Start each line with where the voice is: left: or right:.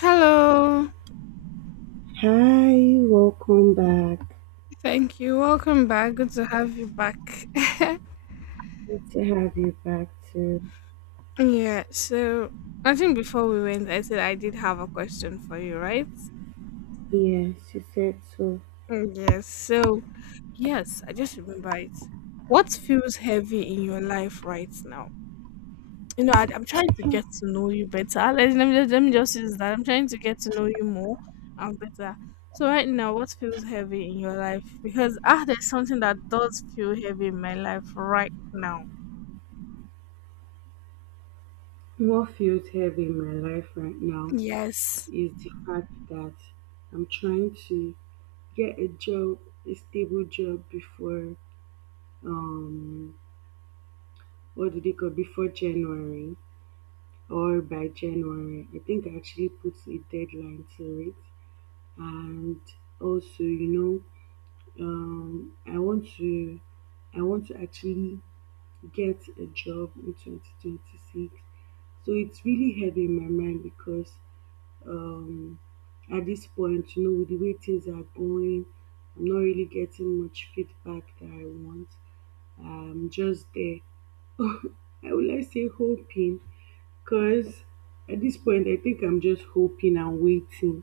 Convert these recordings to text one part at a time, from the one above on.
left: Hello.
right: Hi, welcome back.
left: Thank you. Welcome back. Good to have you back.
right: Good to have you back too.
left: Yeah, so I think before we went, I said I did have a question for you, right?
right: Yes, you said so.
left: Mm, yes. Yes, I just remember it. What feels heavy in your life right now? You know, I'm trying to get to know you better. Let me just use that. I'm trying to get to know you more and better. So right now, what feels heavy in your life? Because there's something that does feel heavy in my life right now.
right: What feels heavy in my life right now
left: Yes.
right: is the fact that I'm trying to get a job, a stable job before um what do they call before January or by January. I think I actually put a deadline to it. And also, know, um I want to I want to actually get a job in 2026. So it's really heavy in my mind because um, at this point, you know, with the way things are going, I'm not really getting much feedback that I want. I'm just there. I would like to say hoping because at this point, I think I'm just hoping and waiting.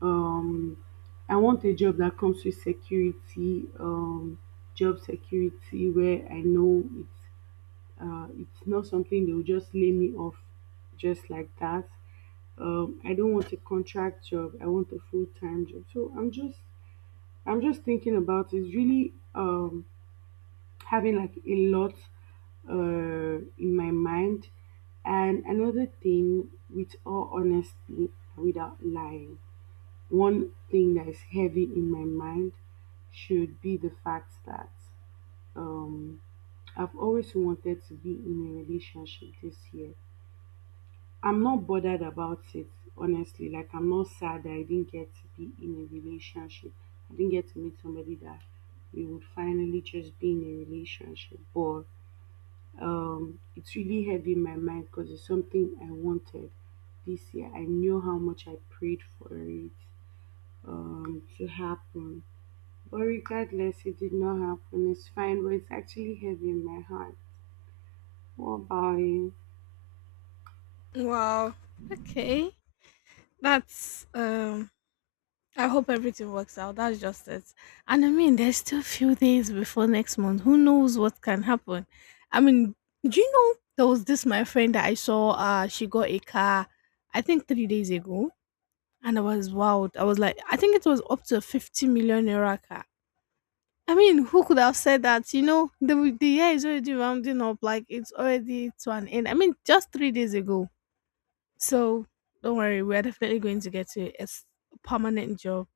right: Um, I want a job that comes with security, job security where I know it's not something they'll just lay me off just like that I don't want a contract job. I want a full-time job, so I'm just thinking about it, really. Having like a lot in my mind. And another thing, with all honesty, without lying, one thing that is heavy in my mind should be the fact that um, I've always wanted to be in a relationship this year. I'm not bothered about it, honestly. Like, I'm not sad that I didn't get to be in a relationship. I didn't get to meet somebody that we would finally just be in a relationship. But it's really heavy in my mind because it's something I wanted this year. I knew how much I prayed for it to happen. But regardless, it did not happen. It's fine, but it's actually heavy in my heart. What about you?
left: Wow. Okay. That's I hope everything works out. That's just it. And I mean there's still a few days before next month. Who knows what can happen? I mean, do you know there was this my friend that I saw she got a car I think 3 days ago and I was wowed. I was like I think it was up to a fifty million euro car. I mean, who could have said that? You know, the year is already rounding up, like it's already to an end. I mean, just 3 days ago. So don't worry, we're definitely going to get to permanent job,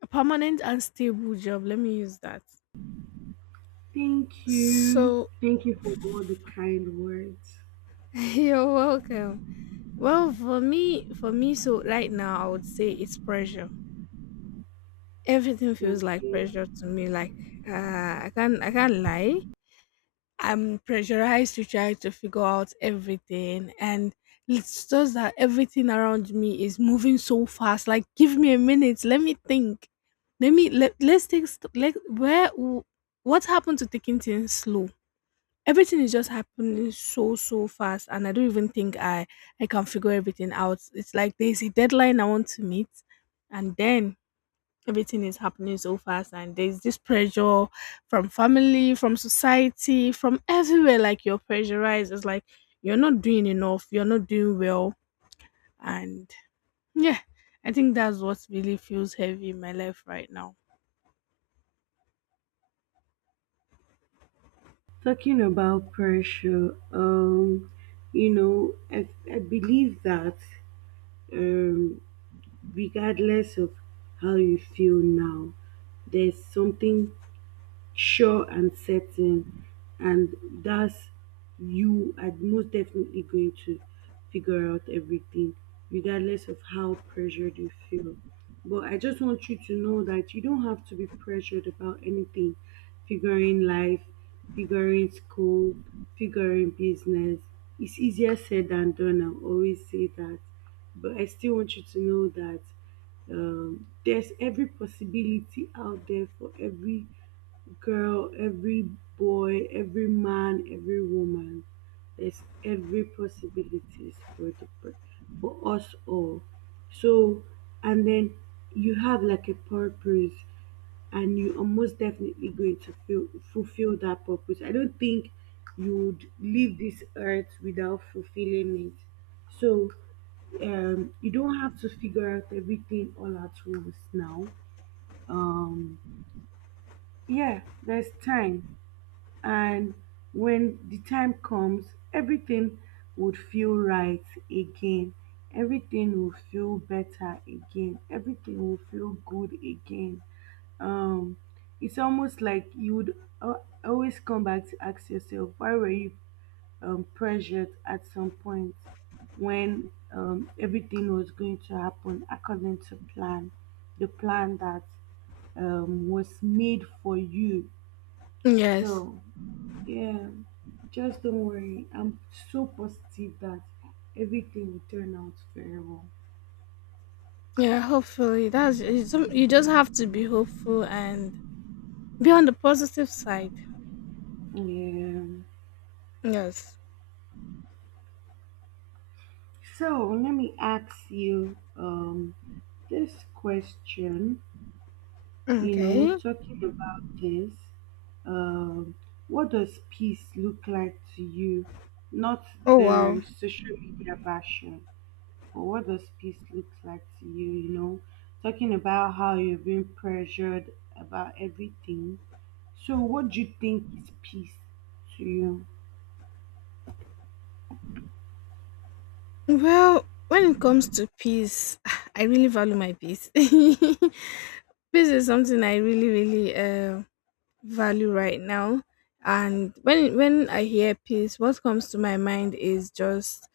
left: a permanent and stable job. Let me use that.
right: Thank you.
left: So
right: Thank you for all the kind words.
left: you're welcome. Well, for me, so right now I would say it's pressure. Everything feels like
right: Okay.
left: pressure to me. Like I can't lie. I'm pressurized to try to figure out everything. And it's just that everything around me is moving so fast. Like, give me a minute. Let me think. Let's like, what happened to taking things slow? Everything is just happening so fast. And I don't even think I can figure everything out. It's like there's a deadline I want to meet. And then everything is happening so fast and there's this pressure from family, from society, from everywhere. Like you're pressurized. It's like you're not doing enough, you're not doing well. And yeah, I think that's what really feels heavy in my life right now.
right: Talking about pressure, you know, I believe that um, regardless of how you feel now, there's something sure and certain, and that's, you are most definitely going to figure out everything regardless of how pressured you feel. But I just want you to know that you don't have to be pressured about anything, figuring life, figuring school, figuring business. It's easier said than done. I always say that, but I still want you to know that there's every possibility out there for every girl, every boy, every man, every woman. There's every possibilities for the for us all. So, and then, you have like a purpose, and you are most definitely going to fulfill that purpose. I don't think you would leave this earth without fulfilling it. So you don't have to figure out everything all at once now. Um, yeah, there's time, and when the time comes, everything would feel right again, everything will feel better again, everything will feel good again. um it's almost like you would always come back to ask yourself, why were you pressured at some point when everything was going to happen according to plan, the plan that was made for you.
left: Yes.
right: So yeah, just don't worry. I'm so positive that everything will turn out very well.
left: Yeah, hopefully you just have to be hopeful and be on the positive side.
right: Yeah.
left: Yes.
right: So let me ask you this question, you know,
left: Okay.
right: talking about this, um, what does peace look like to you? Not
left: Oh, wow.
right: the social media version, but what does peace look like to you, you know? Talking about how you're being pressured about everything. So what do you think is peace to you?
left: Well, when it comes to peace, I really value my peace. This is something I really, really value right now. And when I hear peace, what comes to my mind is just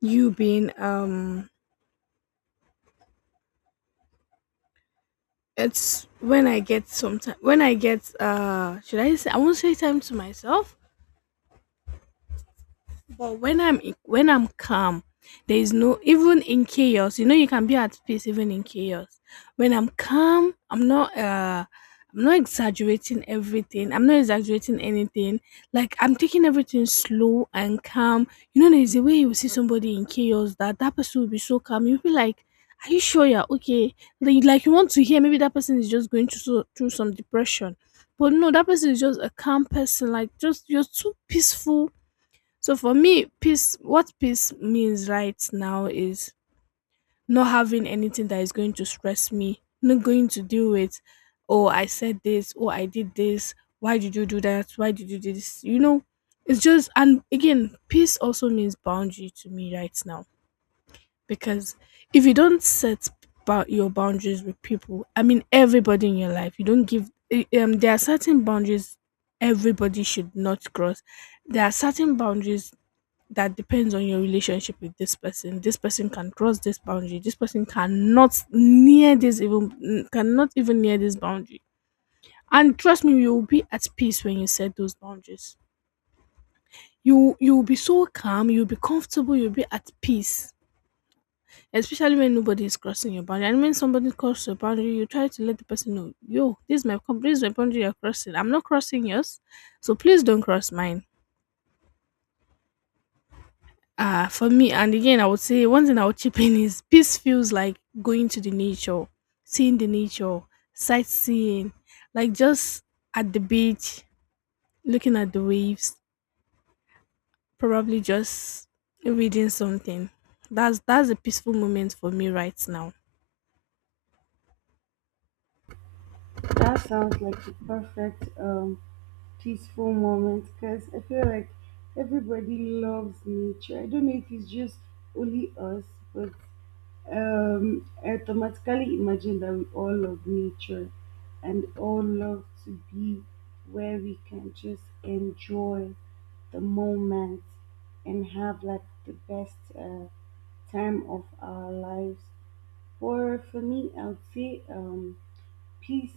left: you being. It's when I get some time. When I get should I say, I won't say time to myself, but when I'm calm, there is no, even in chaos. You know, you can be at peace even in chaos. When I'm calm, I'm not exaggerating everything. I'm not exaggerating anything. Like I'm taking everything slow and calm. You know, there's a way you see somebody in chaos, that that person will be so calm. You'll be like, "Are you sure you're okay?" Like you want to hear maybe that person is just going through some depression, but no, that person is just a calm person. Like, just, you're too peaceful. So for me, peace, what peace means right now is not having anything that is going to stress me, not going to deal with, "Oh, I said this, oh, I did this, why did you do that, why did you do this?" You know, it's just, and again, peace also means boundary to me right now, because if you don't set your boundaries with people, I mean, everybody in your life, you don't give, there are certain boundaries everybody should not cross. There are certain boundaries that depends on your relationship with this person. This person can cross this boundary. This person cannot near this, even cannot even near this boundary. And trust me, you will be at peace when you set those boundaries. You will be so calm. You'll be comfortable. You'll be at peace. Especially when nobody is crossing your boundary, and when somebody crosses your boundary, you try to let the person know, "Yo, this is my boundary you're crossing. I'm not crossing yours, so please don't cross mine." For me, and again, I would say one thing I would chip in is peace feels like going to the nature, seeing the nature, sightseeing, like just at the beach, looking at the waves, probably just reading something. That's a peaceful moment for me right now.
right: That sounds like the perfect peaceful moment, because I feel like everybody loves nature. I don't know if it's just only us, but I automatically imagine that we all love nature and all love to be where we can just enjoy the moment and have like the best time of our lives. For me, I would say peace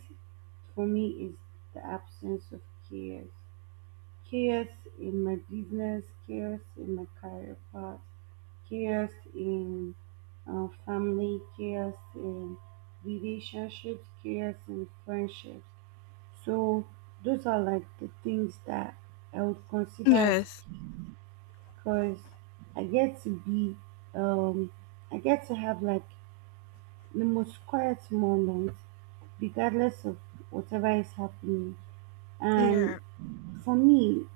right: for me is the absence of chaos. Chaos in my business, chaos in my career path, chaos in family, chaos in relationships, chaos in friendships. So those are like the things that I would consider as
left: Yes.
right: peace, because I get to be um I get to have like the most quiet moment, regardless of whatever is happening.
left: Yeah.
right: And for me,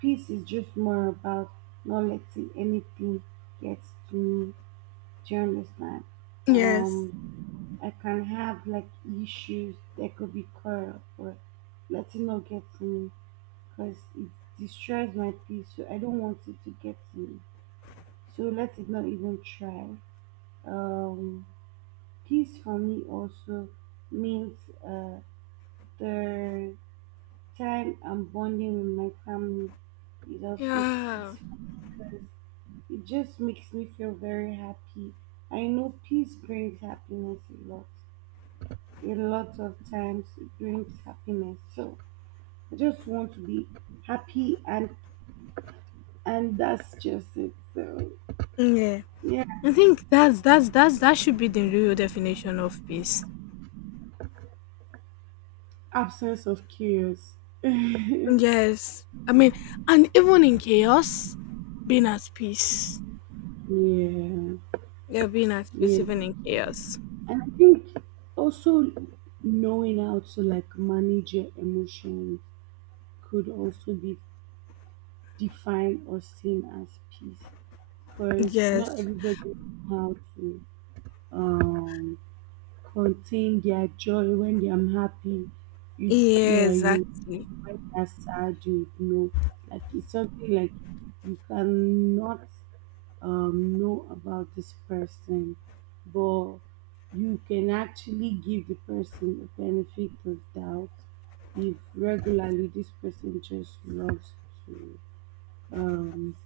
right: peace is just more about not letting anything get to me. Do you understand?
left: Yes.
right: Um, I can have like issues that could be caught up, but letting not get to me because it destroys my peace. So I don't want it to get to me. So let it not even try. Um, Peace for me also means uh, the time I'm bonding with my family is also
left: Yeah.
right: peaceful because it just makes me feel very happy. I know peace brings happiness a lot. A lot of times it brings happiness. So I just want to be happy, and that's just it. So
left: Yeah.
right: yeah.
left: I think that's that should be the real definition of peace.
right: Absence of chaos.
left: Yes. I mean, and even in chaos, being at peace.
right: Yeah,
left: Yeah, being at peace
right: yeah.
left: even in chaos.
right: And I think also knowing how to like manage your emotions could also be defined or seen as peace, because not
left: Yes.
right: everybody knows how to um, contain their joy when they are happy.
left: Yeah,
right: You,
left: exactly.
right: when they're sad, you know. Like it's something like you cannot know about this person, but you can actually give the person a benefit of doubt if regularly this person just loves to um,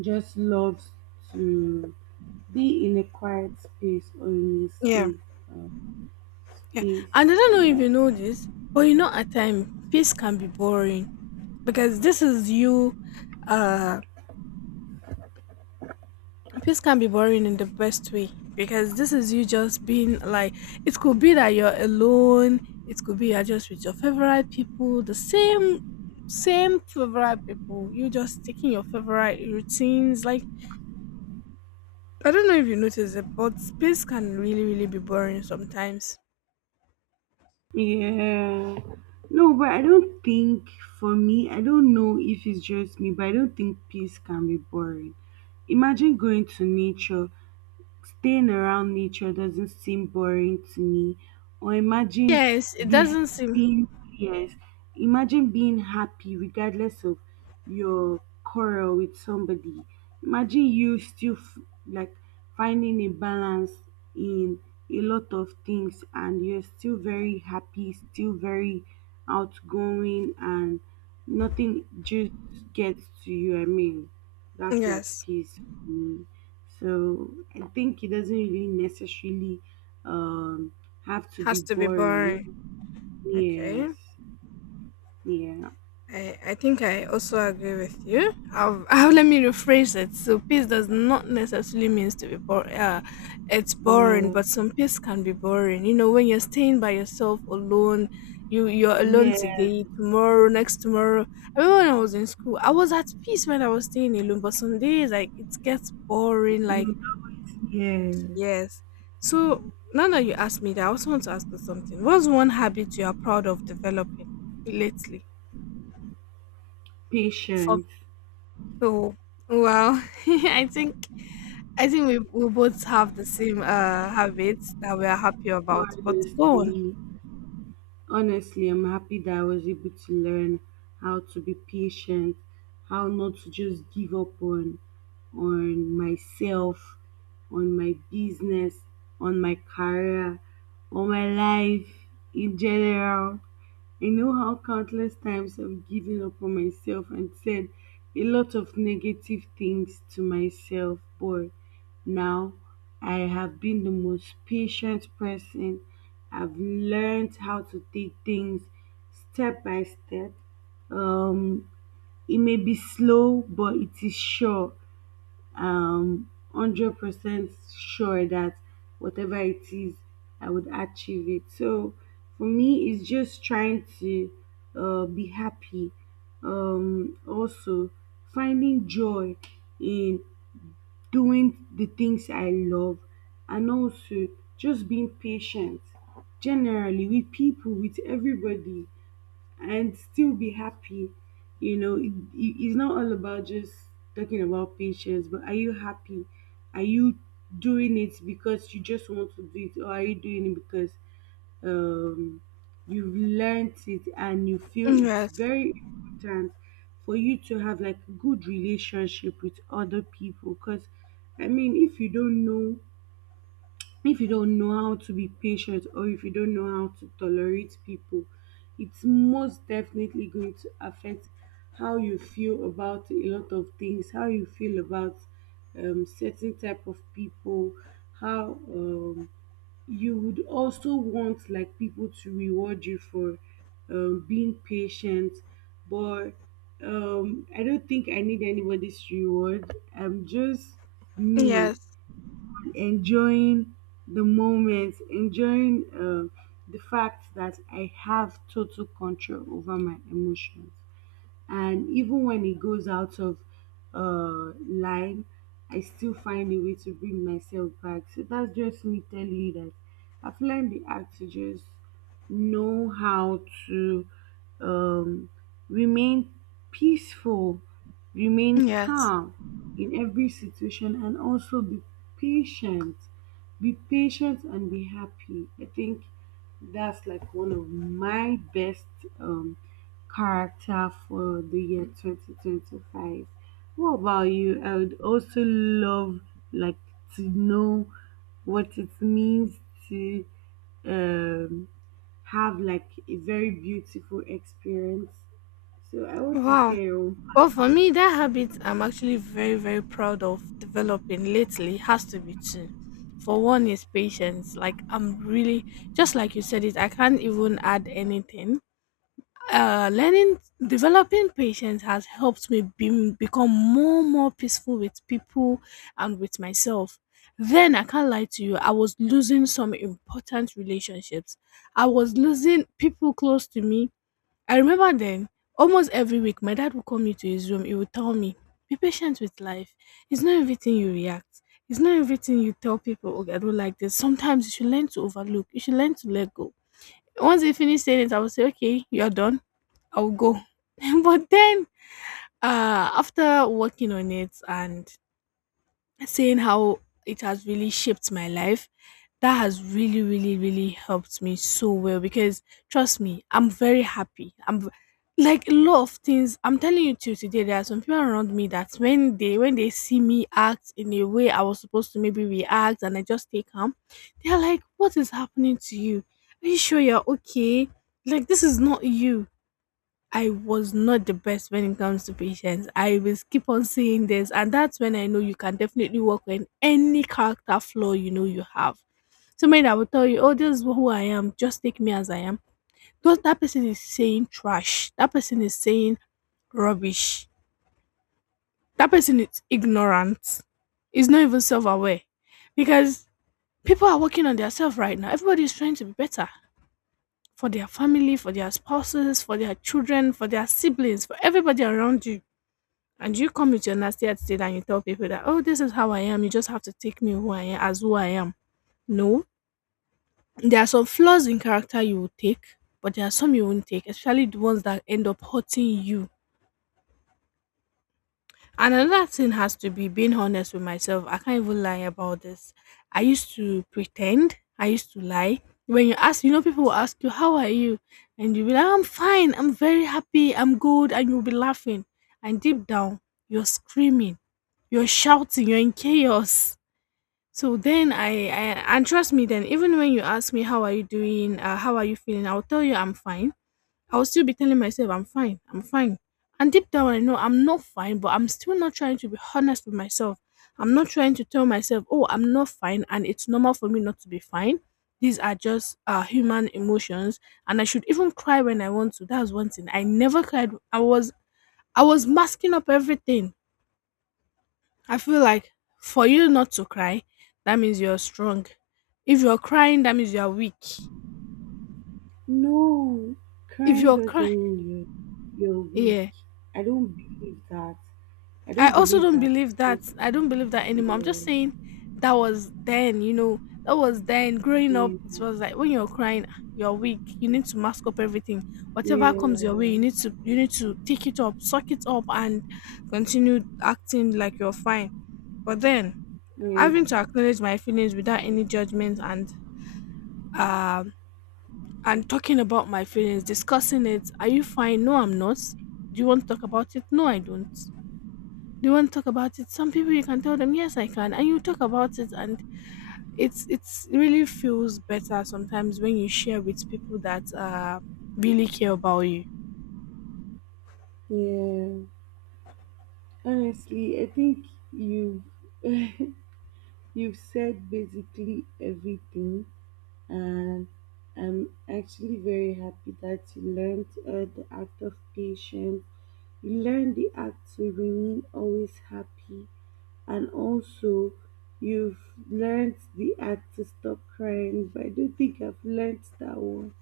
right: just loves to be in a quiet space or in a
left: Yeah.
right: safe um,
left: Yeah.
right: space,
left: And I don't know if
right: yeah.
left: you know this, but you know at time peace can be boring because this is you uh peace can be boring in the best way because this is you just being like, it could be that you're alone, it could be you're just with your favorite people, the same favorite people. You just taking your favorite routines. Like, I don't know if you notice it, but space can really, really be boring sometimes.
right: Yeah. No, but I don't think, for me, I don't know if it's just me, but I don't think peace can be boring. Imagine going to nature. Staying around nature doesn't seem boring to me. Or imagine
left: Yes, it
right: be,
left: doesn't seem.
right: being, yes, imagine being happy regardless of your quarrel with somebody. Imagine you still like finding a balance in a lot of things, and you're still very happy, still very outgoing, and nothing just gets to you. I mean, that's like
left: Yes,
right: peace for me. So I think it doesn't really necessarily um, have to be
left: has to be
right: boring.
left: boring. Okay.
right: Yes. Yeah.
left: I think I also agree with you. I'll, let me rephrase it. So peace does not necessarily means to be boring. It's boring,
right: Yeah.
left: but some peace can be boring. You know, when you're staying by yourself alone, you're alone
right: Yeah.
left: today, tomorrow, next tomorrow. I remember when I was in school, I was at peace when I was staying alone. But some days, like, it gets boring.
right: You
left: Like,
right: would always, yeah.
left: yes. So now that you ask me that, I also want to ask you something. What's one habit you are proud of developing lately?
right: Patient.
left: Oh, wow. I think we both have the same habits that we are happy about. But go on.
right: Honestly. Honestly, I'm happy that I was able to learn how to be patient, how not to just give up on myself, on my business, on my career, on my life in general. I know how countless times I've given up on myself and said a lot of negative things to myself, but now I have been the most patient person. I've learned how to take things step by step. Um, it may be slow, but it is sure um 100% sure that whatever it is, I would achieve it. So for me, it's just trying to be happy, also finding joy in doing the things I love, and also just being patient generally with people, with everybody, and still be happy. You know, it's not all about just talking about patience, but are you happy? Are you doing it because you just want to do it, or are you doing it because um, you've learned it and you feel
left: Mm,
right: it's
left: yes.
right: very important for you to have like good relationship with other people? Because I mean, if you don't know, if you don't know how to be patient or if you don't know how to tolerate people, it's most definitely going to affect how you feel about a lot of things, how you feel about certain type of people, how you would also want like people to reward you for being patient, but I don't think I need anybody's reward. I'm just me
left: Yes.
right: enjoying the moment, enjoying the fact that I have total control over my emotions, and even when it goes out of line, I still find a way to bring myself back. So that's just me telling you that I've learned the act to just know how to um, remain peaceful, remain
left: Yes.
right: calm in every situation, and also be patient. Be patient and be happy. I think that's like one of my best um, character for the year 2025. What about you? I would also love like to know what it means to um have like a very beautiful experience. So I want to
left: Wow.
right: hear your own.
left: Well, for me, that habit I'm actually very, very proud of developing lately has to be two. For one is patience. Like, I'm really, just like you said it, I can't even add anything. Learning developing patience has helped me become more peaceful with people and with myself. Then I can't lie to you, I was losing some important relationships. I was losing people close to me. I remember then almost every week my dad would come into his room, he would tell me, "Be patient with life. It's not everything you react. It's not everything you tell people, okay, I don't like this. Sometimes you should learn to overlook, you should learn to let go." Once he finished saying it, I would say, "Okay, you're done. I'll go." But then after working on it and saying how it has really shaped my life, that has really, really, really helped me so well. Because trust me, I'm very happy. Like a lot of things I'm telling you, till today there are some people around me that when they see me act in a way I was supposed to maybe react, and I just stay calm, they're like, "What is happening to you? Are you sure you're okay? Like, this is not you." I was not the best when it comes to patience. I will keep on saying this, and that's when I know you can definitely work on any character flaw you know you have. Somebody that will tell you, "Oh, this is who I am. Just take me as I am." Those That person is saying trash. That person is saying rubbish. That person is ignorant. Is not even self-aware, because people are working on themselves right now. Everybody is trying to be better for their family, for their spouses, for their children, for their siblings, for everybody around you. And you come with your nasty attitude and you tell people that, "Oh, this is how I am. You just have to take me who I am as who I am." No. There are some flaws in character you will take, but there are some you won't take, especially the ones that end up hurting you. And another thing has to be being honest with myself. I can't even lie about this. I used to pretend. I used to lie. When you ask, you know, people will ask you, "How are you?" And you'll be like, "I'm fine. I'm very happy. I'm good." And you'll be laughing. And deep down, you're screaming. You're shouting. You're in chaos. So then I, and trust me, then even when you ask me, "How are you doing? How are you feeling?" I'll tell you, "I'm fine." I will still be telling myself, "I'm fine, I'm fine." And deep down, I know I'm not fine, but I'm still not trying to be honest with myself. I'm not trying to tell myself, oh, I'm not fine, and it's normal for me not to be fine. These are just human emotions, and I should even cry when I want to. That's one thing. I never cried. I was masking up everything. I feel like for you not to cry, that means you're strong. If you're crying, that means you're weak.
right: No,
left: If
right: crying
left: you're
right: doesn't
left: crying,
right: mean you, you're weak.
left: yeah.
right: I don't believe that. I
left: I
right: don't
left: also
right: believe
left: don't
right: that,
left: believe
right: because
left: that. I don't believe that anymore. I'm just
right: yeah,
left: saying that was then. That was then. Growing up, it
right: yeah,
left: was like when you're crying, you're weak. You need to mask up everything. Whatever comes
right: yeah,
left: your way, you need to take it up, suck it up, and continue acting like you're fine. But then
right: yeah,
left: having to acknowledge my feelings without any judgment um and talking about my feelings, discussing it. Are you fine? No, I'm not. Do you want to talk about it? No, I don't. They won't talk about it. Some people you can tell them, yes, I can, and you talk about it, and it's really feels better sometimes when you share with people that really care about you.
right: yeah. Honestly, I think you've you've said basically everything, and I'm actually very happy that you learned the act of patience. You learned the act to remain always happy, and also you've learned the act to stop crying. But I don't think I've learned that one.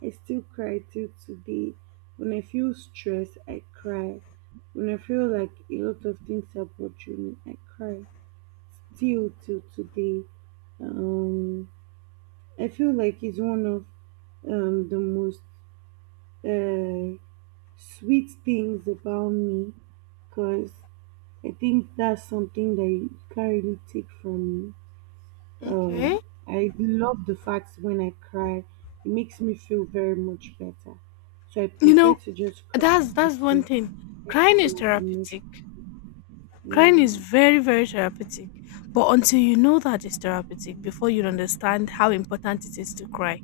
right: I still cry till today. When I feel stressed, I cry. When I feel like a lot of things are bothering me, I cry. Still till today. Um, I feel like it's one of the most uh, sweet things about me because I think that's something that you can't really take from me.
left: Okay.
right: Um, I love the fact when I cry, it makes me feel very much better. So I
left: You
right: prefer
left: know,
right: to just cry
left: that's
right: than
left: that's one
right: to
left: thing.
right: let
left: Crying
right: out
left: is
right: my emotion.
left: therapeutic. Crying
right: Yeah,
left: is very very therapeutic. But until you know that it's therapeutic, before you understand how important it is to cry.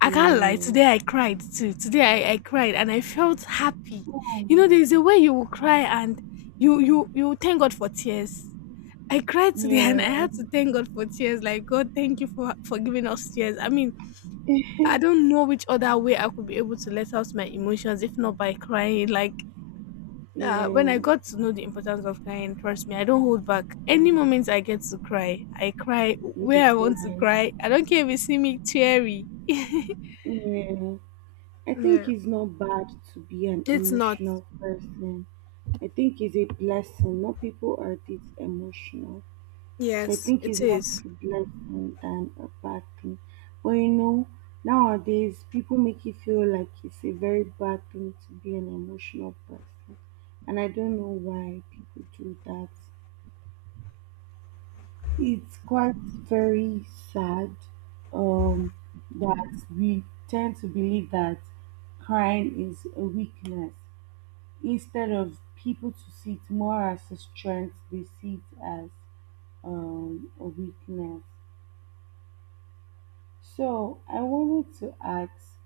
left: I can't lie.
right: yeah,
left: Today I cried too. Today I cried and I felt happy. You know, there's a way you will cry and you thank God for tears. I cried today and
right: yeah,
left: I had to thank God for tears. Like God, thank you for giving us tears. I mean, I don't know which other way I could be able to let out my emotions if not by crying. Like when I
right: yeah.
left: got to know the importance of crying, trust me, I don't hold back. Any moment I get to cry, I cry
right: With the
left: where I want to
right: cry,
left: cry. I don't care if you see me teary.
right: yeah. I think
left: Yeah.
right: it's not bad to be an
left: It's not.
right: emotional person. I think it's a blessing. Not people are this emotional. So I
left: Yes,
right: think it's
left: it
right: more
left: is.
right: of a blessing than a bad thing. But you know, nowadays people make it feel like it's a very bad thing to be an emotional person. And I don't know why people do that. It's quite very sad um, that we tend to believe that crying is a weakness. Instead of people to see it more as a strength, they see it as a weakness. So I wanted to ask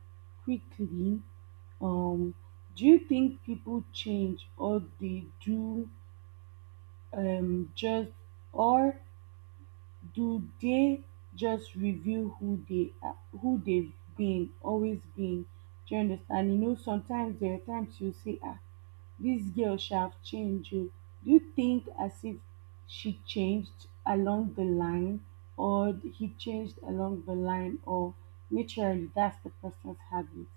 right: quickly, um, do you think people change or they do just or do they just reveal who they've been, do you understand? You know, sometimes there are times you say, "Ah, this girl shall have changed." You do you think as if she changed along the line, or he changed along the line, or naturally that's the person's habit,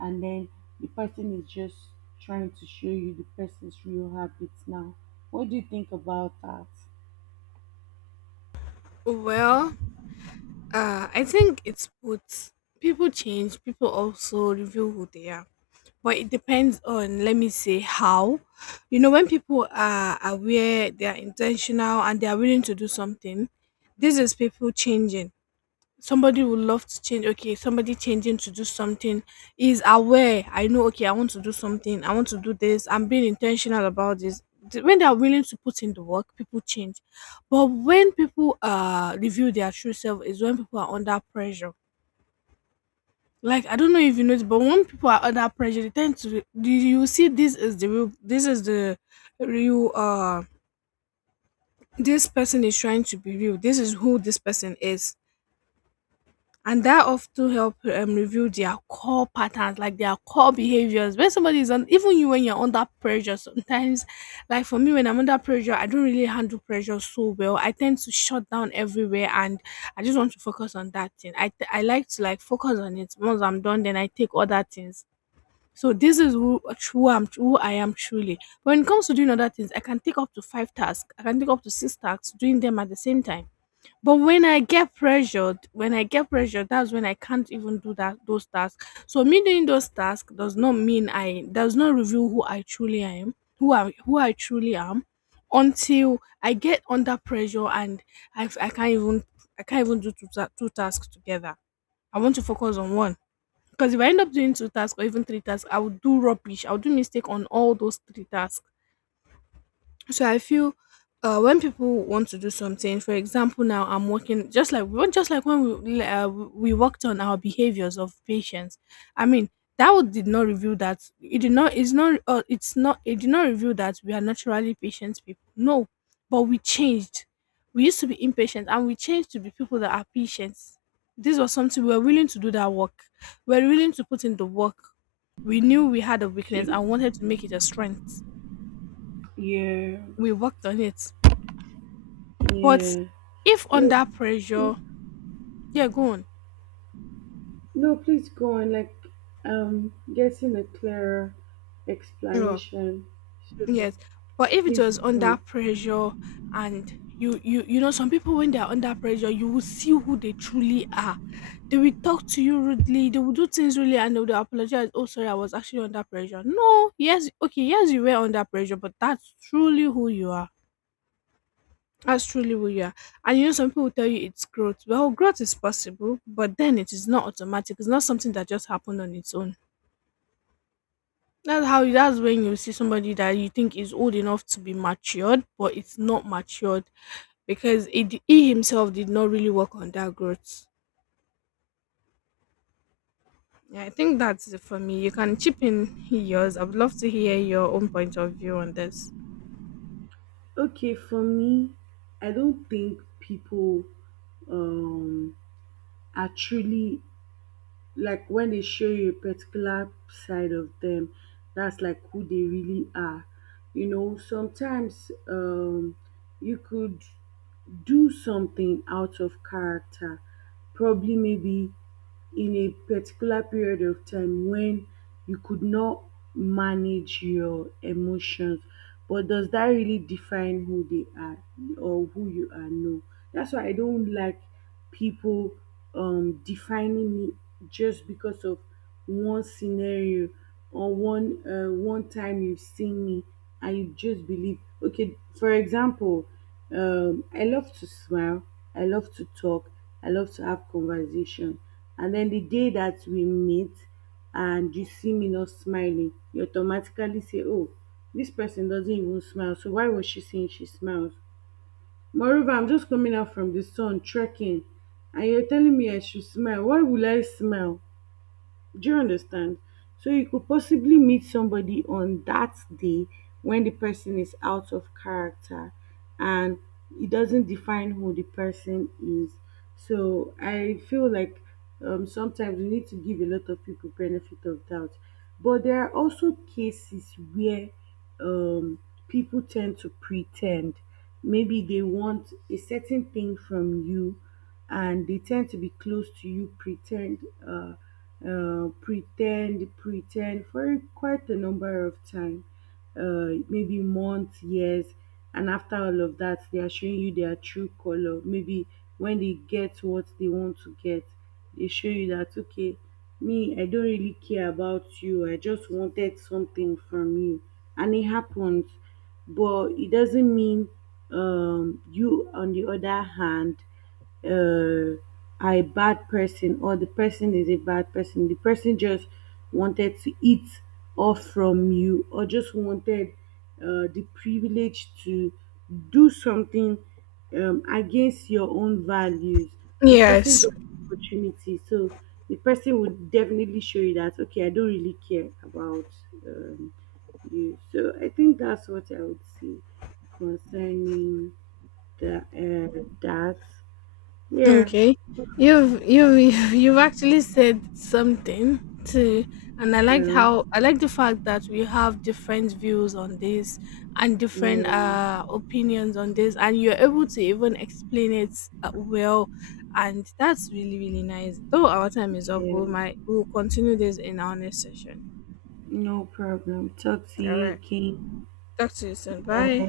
right: and then the person is just trying to show you the person's real habits now? What do you think about that?
left: Well, I think it's both. People change, people also reveal who they are. But it depends on, let me say, how. You know, when people are aware, they are intentional, and they are willing to do something, this is people changing. Somebody would love to change. Okay, somebody changing to do something is aware. I know, okay, I want to do something, I want to do this, I'm being intentional about this. When they are willing to put in the work, people change, but when people reveal their true self is when people are under pressure. Like, I don't know if you know, but when people are under pressure, they tend to do, you see, this is the real, this is the real, this person is trying to be real, this is who this person is, and that often help reveal their core patterns, like their core behaviors when somebody is on, even you, when you're under pressure sometimes. Like for me, when I'm under pressure, I don't really handle pressure so well. I tend to shut down everywhere and I just want to focus on that thing. I like to like focus on it. Once I'm done, then I take other things. So this is who I'm who I am truly. When it comes to doing other things, I can take up to five tasks. I can take up to six tasks doing them at the same time, but when I get pressured, that's when I can't even do that those tasks. So me doing those tasks does not mean I does not reveal who I truly am, who I truly am, until I get under pressure and I I f- I can't even I can't even do two, two tasks together. I want to focus on one because if I end up doing two tasks or even three tasks, I would do rubbish. I would do mistake on all those three tasks. So I feel when people want to do something, for example, now I'm working just like when we worked on our behaviors of patients. I mean, that would did not reveal that it did not. It's not. It's not. It did not reveal that we are naturally patient people. No, but we changed. We used to be impatient, and we changed to be people that are patient. This was something we were willing to do that work. We were willing to put in the work. We knew we had a
right: So,
left: weakness and wanted to make it a strength.
right: yeah.
left: We worked on it. But
right: Yeah.
left: if
right: You,
left: under
right: you,
left: pressure, yeah, go on.
right: no, please go on. Like, getting a clearer
left: Yeah.
right: explanation. So
left: Yes. But if it
right: please
left: was
right: go
left: under
right: on.
left: pressure and you know, some people when they are under pressure, you will see who they truly are. They will talk to you rudely, they will do things rudely, and they will apologize, oh sorry, I was actually under pressure. No, yes, okay, yes, you were under pressure, but that's truly who you are. that's truly who you are and you know, some people tell you it's growth. Well, growth is possible, but then it is not automatic. It's not something that just happened on its own. That's when you see somebody that you think is old enough to be matured, but it's not matured because it, he himself did not really work on that growth. Yeah, I think that's it for me. You can chip in yours. I would love to hear your own point of view on this.
right: Okay, for me, I don't think people um are truly like when they show you a particular side of them, that's like who they really are. You know, sometimes you could do something out of character, probably maybe in a particular period of time when you could not manage your emotions. But does that really define who they are or who you are? No. That's why I don't like people defining me just because of one scenario or one time you've seen me and you just believe. Okay, for example, I love to smile, I love to talk, I love to have conversation. And then the day that we meet and you see me not smiling, you automatically say, "Oh, this person doesn't even smile. So why was she saying she smiles?" Moreover, I'm just coming out from the sun trekking and you're telling me I should smile. Why will I smile? Do you understand? So you could possibly meet somebody on that day when the person is out of character, and it doesn't define who the person is. So I feel like sometimes we need to give a lot of people benefit of doubt. But there are also cases where um, people tend to pretend. Maybe they want a certain thing from you and they tend to be close to you, pretend. Uh, pretend, pretend for quite a number of time, maybe months, years, and after all of that, they are showing you their true color. Maybe when they get what they want to get, they show you that, okay, me, I don't really care about you. I just wanted something from you, and it happens, but it doesn't mean you on the other hand uh, are a bad person, or the person is a bad person. The person just wanted to eat off from you, or just wanted the privilege to do something against your own values. And the person
left: Yes.
right: got the opportunity. So the person would definitely show you that, okay, I don't really care about um, you. So I think that's what I would say concerning that. Yeah.
left: Okay. You've you've actually said something to and I like
right: Yeah,
left: how I like the fact that we have different views on this and different
right: yeah,
left: opinions on this, and you're able to even explain it well, and that's really really nice. Though our time is up, we
right: yeah.
left: might we'll continue this in our next session.
right: No problem. Talk to
left: All
right: you
left: right.
right: again.
left: Talk to you soon. Bye.